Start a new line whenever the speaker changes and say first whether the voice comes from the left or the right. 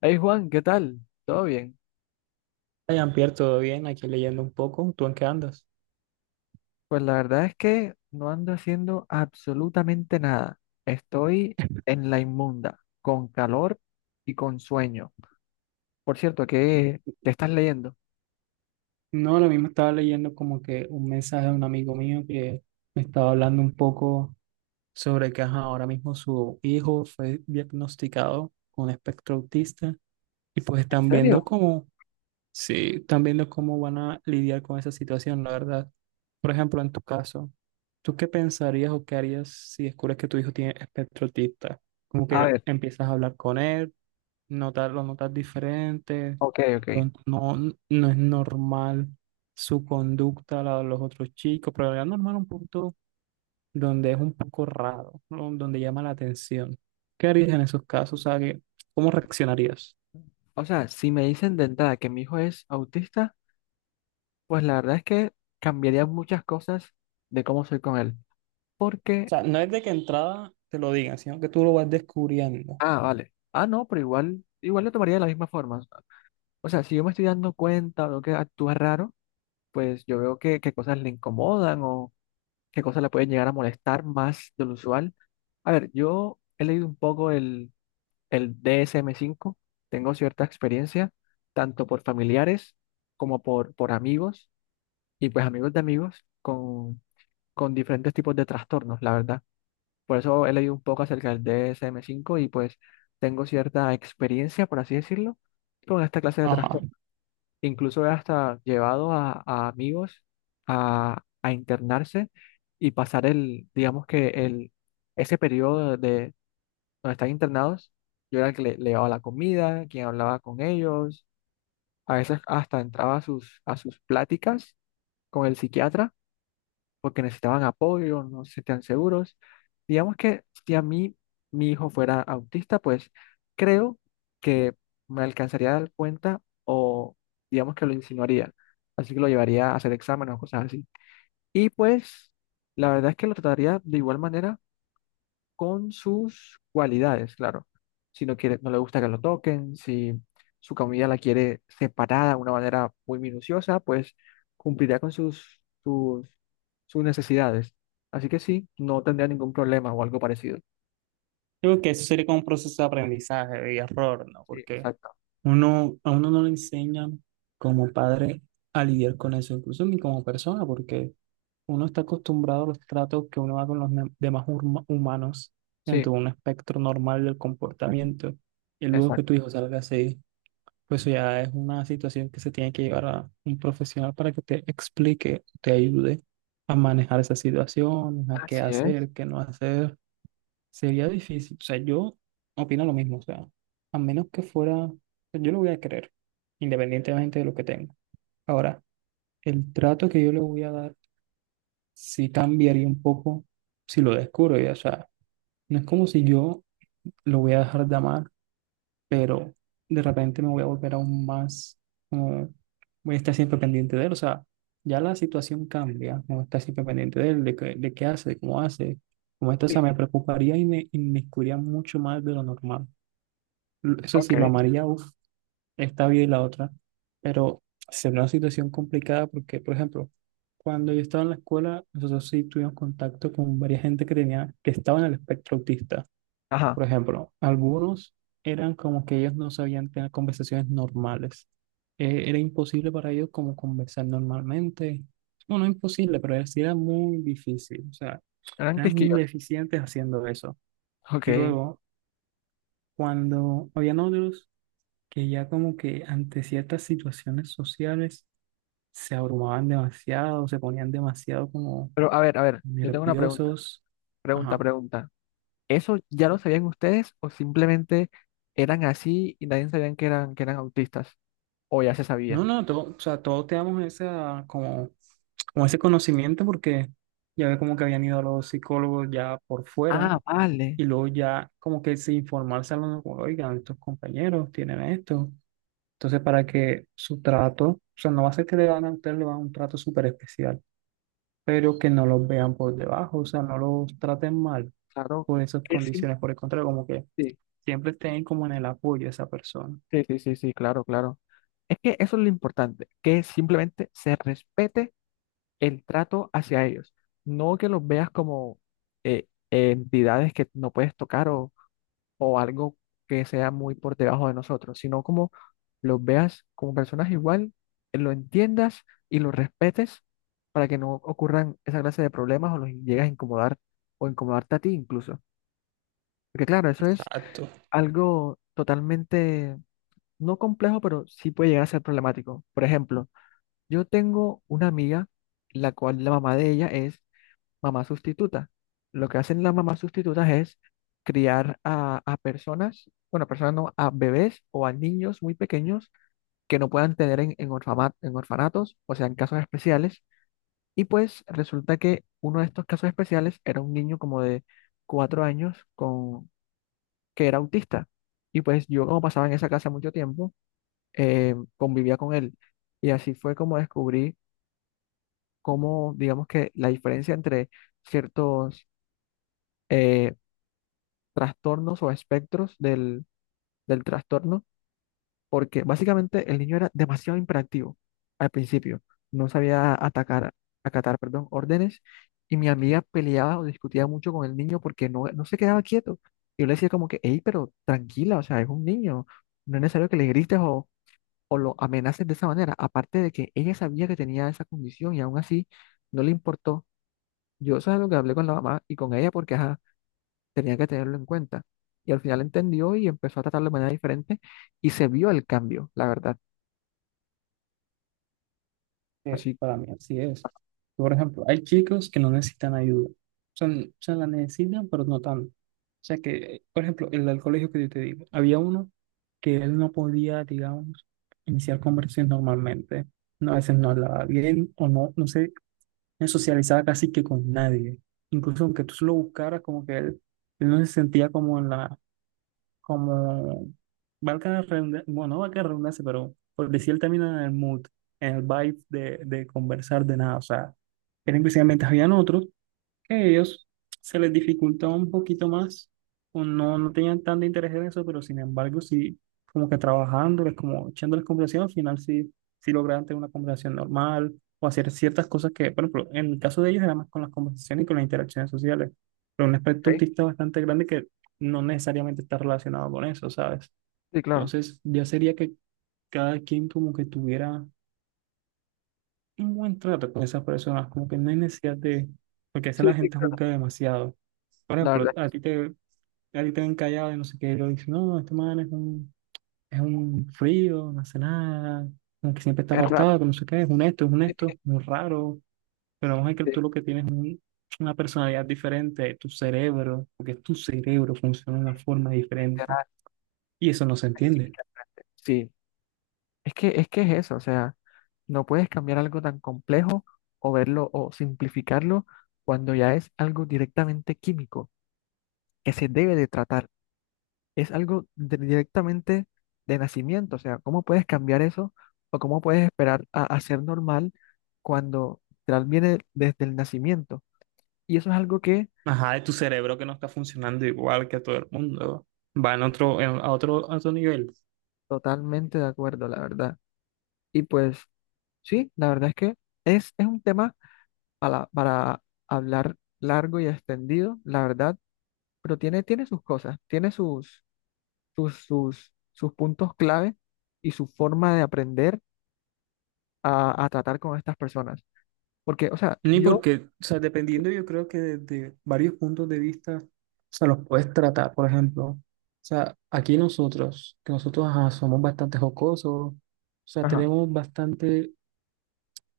left: Hey Juan, ¿qué tal? ¿Todo bien?
right: Ryan Pierre, todo bien, aquí leyendo un poco. ¿Tú en qué andas?
left: Pues la verdad es que no ando haciendo absolutamente nada. Estoy en la inmunda, con calor y con sueño. Por cierto, ¿qué estás leyendo?
right: No, lo mismo estaba leyendo como que un mensaje de un amigo mío que me estaba hablando un poco sobre que ajá, ahora mismo su hijo fue diagnosticado con espectro autista y pues
left: ¿En
right: están viendo
left: serio?
right: cómo, sí, están viendo cómo van a lidiar con esa situación, la verdad. Por ejemplo, en tu caso, ¿tú qué pensarías o qué harías si descubres que tu hijo tiene espectro autista? Como
left: A
right: que
left: ver,
right: empiezas a hablar con él, notar, lo notas diferente,
left: ok, ok.
right: pronto no, no es normal su conducta, la de los otros chicos, pero es normal un punto donde es un poco raro, ¿no? Donde llama la atención. ¿Qué harías en esos casos? O sea, ¿cómo reaccionarías?
left: O sea, si me dicen de entrada que mi hijo es autista, pues la verdad es que cambiaría muchas cosas de cómo soy con él.
right: O
left: Porque,
right: sea, no es de que entrada te lo digan, sino que tú lo vas descubriendo.
left: ah, vale. Ah, no, pero igual, igual lo tomaría de la misma forma. O sea, si yo me estoy dando cuenta o veo que actúa raro, pues yo veo qué cosas le incomodan o qué cosas le pueden llegar a molestar más de lo usual. A ver, yo he leído un poco el DSM-5, tengo cierta experiencia, tanto por familiares como por amigos y pues amigos de amigos con diferentes tipos de trastornos, la verdad. Por eso he leído un poco acerca del DSM-5 y pues tengo cierta experiencia, por así decirlo, con esta clase de
right: Ajá.
left: trastornos, incluso hasta llevados a amigos a internarse y pasar digamos que ese periodo de donde están internados. Yo era el que le llevaba la comida, quien hablaba con ellos, a veces hasta entraba a sus pláticas con el psiquiatra porque necesitaban apoyo, no se sentían seguros. Digamos que si a mí mi hijo fuera autista, pues creo que me alcanzaría a dar cuenta o digamos que lo insinuaría. Así que lo llevaría a hacer exámenes o cosas así. Y pues la verdad es que lo trataría de igual manera, con sus cualidades, claro. Si no quiere, no le gusta que lo toquen; si su comida la quiere separada de una manera muy minuciosa, pues cumplirá con sus necesidades. Así que sí, no tendría ningún problema o algo parecido.
right: Creo que eso sería como un proceso de aprendizaje y error, ¿no?
left: Sí,
right: Porque
left: exacto.
right: a uno no le enseñan como padre a lidiar con eso, incluso ni como persona, porque uno está acostumbrado a los tratos que uno da con los demás humanos
left: Sí,
right: dentro de un espectro normal del comportamiento. Y luego que tu
left: exacto.
right: hijo salga así, pues eso ya es una situación que se tiene que llevar a un profesional para que te explique, te ayude a manejar esas situaciones, a qué
left: Así es.
right: hacer, qué no hacer. Sería difícil. O sea, yo opino lo mismo. O sea, a menos que fuera, yo lo voy a querer, independientemente de lo que tenga. Ahora, el trato que yo le voy a dar sí cambiaría un poco si lo descubro ya. O sea, no es como si yo lo voy a dejar de amar, pero de repente me voy a volver aún más, como, voy a estar siempre pendiente de él. O sea, ya la situación cambia, no estar siempre pendiente de él, de qué hace, de cómo hace. Como esto, o
left: Sí,
right: sea, me preocuparía y me inmiscuiría mucho más de lo normal. Eso
left: ok.
right: sí, lo amaría, esta vida y la otra, pero es una situación complicada porque, por ejemplo, cuando yo estaba en la escuela, nosotros sí tuvimos contacto con varias gente que tenía, que estaba en el espectro autista.
left: Ajá,
right: Por ejemplo, algunos eran como que ellos no sabían tener conversaciones normales. Era imposible para ellos como conversar normalmente. Bueno, no imposible, sí era muy difícil. O sea,
left: eran
right: eran
left: quisquillos.
right: deficientes haciendo eso. Y
left: Ok.
right: luego, cuando habían otros que ya como que ante ciertas situaciones sociales se abrumaban demasiado, se ponían demasiado como
left: Pero a ver, yo tengo una pregunta,
right: nerviosos.
left: pregunta,
right: Ajá.
left: pregunta. ¿Eso ya lo sabían ustedes o simplemente eran así y nadie sabían que eran autistas? O ya se
right: No,
left: sabía.
right: no, todo, o sea, todos teníamos esa, como, como ese conocimiento porque ya ve como que habían ido a los psicólogos ya por fuera
left: Ah, vale.
right: y luego ya como que se informarse a los, oigan, estos compañeros tienen esto. Entonces, para que su trato, o sea, no va a ser que le van a ustedes le van a un trato súper especial, pero que no los vean por debajo, o sea, no los traten mal
left: Claro.
right: por esas
left: Que sí.
right: condiciones. Por el contrario, como que
left: Sí,
right: siempre tener como en el apoyo de esa persona.
left: sí, sí, sí, sí, claro, claro. Es que eso es lo importante, que simplemente se respete el trato hacia ellos. No que los veas como entidades que no puedes tocar o algo que sea muy por debajo de nosotros, sino como los veas como personas igual, lo entiendas y los respetes para que no ocurran esa clase de problemas o los llegues a incomodar o incomodarte a ti incluso. Porque claro, eso es
right: Exacto,
left: algo totalmente, no complejo, pero sí puede llegar a ser problemático. Por ejemplo, yo tengo una amiga, la cual la mamá de ella es mamá sustituta. Lo que hacen las mamás sustitutas es criar a personas, bueno, personas no, a bebés o a niños muy pequeños que no puedan tener en, en orfanatos, o sea, en casos especiales. Y pues resulta que uno de estos casos especiales era un niño como de 4 años que era autista. Y pues yo como pasaba en esa casa mucho tiempo, convivía con él. Y así fue como descubrí cómo, digamos que la diferencia entre ciertos eh, trastornos o espectros del trastorno, porque básicamente el niño era demasiado imperativo al principio. No sabía atacar, acatar, perdón, órdenes. Y mi amiga peleaba o discutía mucho con el niño porque no, no se quedaba quieto. Y yo le decía como que, hey, pero tranquila, o sea, es un niño, no es necesario que le grites o lo amenacen de esa manera. Aparte de que ella sabía que tenía esa condición y aún así no le importó. Yo eso es lo que hablé con la mamá y con ella porque ajá, tenía que tenerlo en cuenta. Y al final entendió y empezó a tratarlo de manera diferente y se vio el cambio, la verdad.
right: que
left: Así
right: para mí así es. Por ejemplo, hay chicos que no necesitan ayuda. O sea, o sea, la necesitan, pero no tanto. O sea que, por ejemplo, el del colegio que yo te digo, había uno que él no podía, digamos, iniciar conversaciones normalmente. No, a veces no hablaba bien o no, no sé, no socializaba casi que con nadie. Incluso aunque tú lo buscaras, como que él no se sentía como en la, como, valga la redundancia, bueno, no valga la redundancia, pero por decir el término, en el mood, en el vibe de conversar de nada, o sea, eran precisamente, habían otros que a ellos se les dificultaba un poquito más, o no, no tenían tanto interés en eso, pero sin embargo sí, como que trabajándoles, como echándoles conversación, al final sí, sí lograban tener una conversación normal, o hacer ciertas cosas que, por ejemplo, en el caso de ellos era más con las conversaciones y con las interacciones sociales, pero un aspecto
left: que,
right: autista bastante grande que no necesariamente está relacionado con eso, ¿sabes?
left: sí, claro.
right: Entonces, ya sería que cada quien como que tuviera un buen trato con esas personas, como que no hay necesidad de, porque a veces
left: Sí,
right: la
left: sí,
right: gente
left: claro.
right: juzga demasiado. Por
left: La
right: ejemplo,
left: verdad
right: a ti te ven callado y no sé qué, y lo dicen, no, este man es un frío, no hace nada, como que siempre está
left: es raro.
right: apartado, que no sé qué, es un esto, muy raro, pero vamos a ver que tú
left: Este,
right: lo que tienes es una personalidad diferente, tu cerebro, porque tu cerebro funciona de una forma diferente,
left: literal.
right: y eso no se entiende.
left: Sí, es que es eso, o sea, no puedes cambiar algo tan complejo o verlo o simplificarlo cuando ya es algo directamente químico que se debe de tratar. Es algo de- directamente de nacimiento. O sea, ¿cómo puedes cambiar eso? ¿O cómo puedes esperar a ser normal cuando literal viene desde el nacimiento? Y eso es algo que
right: Ajá, de tu cerebro que no está funcionando igual que a todo el mundo. Va en otro, a otro, a otro nivel.
left: totalmente de acuerdo, la verdad. Y pues sí, la verdad es que es un tema para hablar largo y extendido, la verdad, pero tiene, tiene sus cosas, tiene sus puntos clave y su forma de aprender a tratar con estas personas. Porque, o sea,
right: Ni
left: yo,
right: porque, o sea, dependiendo yo creo que desde varios puntos de vista, o sea, los puedes tratar, por ejemplo. O sea, aquí nosotros, que nosotros ajá, somos bastante jocosos, o sea,
left: ajá.
right: tenemos bastante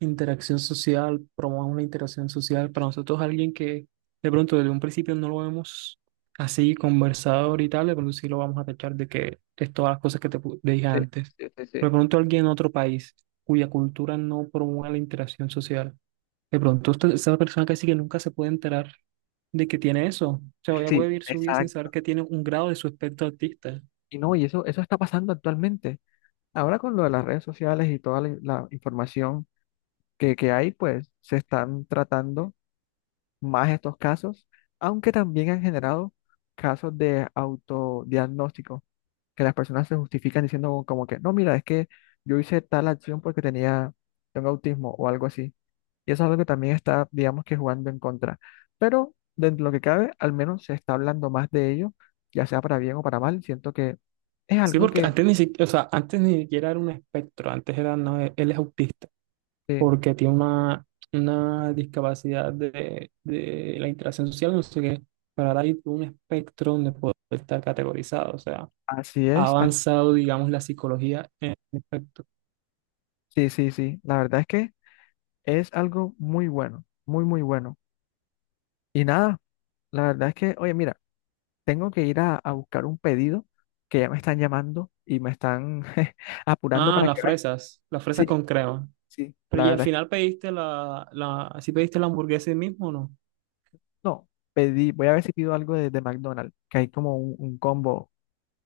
right: interacción social, promueve una interacción social. Para nosotros, alguien que de pronto desde un principio no lo vemos así conversador y tal, de pronto sí lo vamos a tachar de que es todas las cosas que te dije
left: Sí,
right: antes.
left: sí, sí,
right: Pero
left: sí.
right: de pronto alguien en otro país cuya cultura no promueve la interacción social. De pronto esa persona casi que nunca se puede enterar de que tiene eso. O sea, ella
left: Sí,
right: puede vivir su vida sin saber
left: exacto.
right: que tiene un grado de su espectro autista.
left: Y no, y eso está pasando actualmente. Ahora con lo de las redes sociales y toda la información que hay, pues se están tratando más estos casos, aunque también han generado casos de autodiagnóstico, que las personas se justifican diciendo como que, no, mira, es que yo hice tal acción porque tenía, tengo autismo o algo así. Y eso es algo que también está, digamos que jugando en contra. Pero dentro de lo que cabe, al menos se está hablando más de ello, ya sea para bien o para mal. Siento que es
right: Sí,
left: algo
right: porque
left: que,
right: antes ni siquiera, o sea, antes ni siquiera era un espectro, antes era, no, él es autista.
left: eh,
right: Porque tiene una discapacidad de la interacción social, no sé qué, pero ahora hay un espectro donde puede estar categorizado, o sea,
left: así
right: ha
left: es,
right: avanzado, digamos, la psicología en el espectro.
left: sí, sí, sí. La verdad es que es algo muy bueno, muy, muy bueno. Y nada, la verdad es que, oye, mira, tengo que ir a buscar un pedido que ya me están llamando y me están apurando
right: Ah,
left: para que veas.
right: las fresas
left: Sí,
right: con crema.
left: sí,
right: Pero
left: la
right: y al
left: verdad es que
right: final pediste la, la, ¿si pediste la hamburguesa ahí mismo o no?
left: no. Pedí, voy a ver si pido algo de McDonald's, que hay como un combo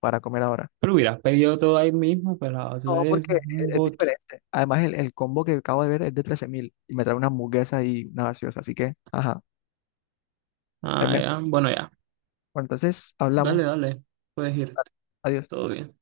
left: para comer ahora.
right: Pero hubieras pedido todo ahí mismo, pero tú
left: No,
right: eres
left: porque es,
right: un
left: es
right: bot.
left: diferente. Además, el combo que acabo de ver es de 13.000 y me trae una hamburguesa y una gaseosa, así que, ajá, es
right: Ah,
left: mejor.
right: ya, bueno, ya,
left: Bueno, entonces,
right: dale,
left: hablamos.
right: dale, puedes ir,
left: Adiós.
right: todo bien.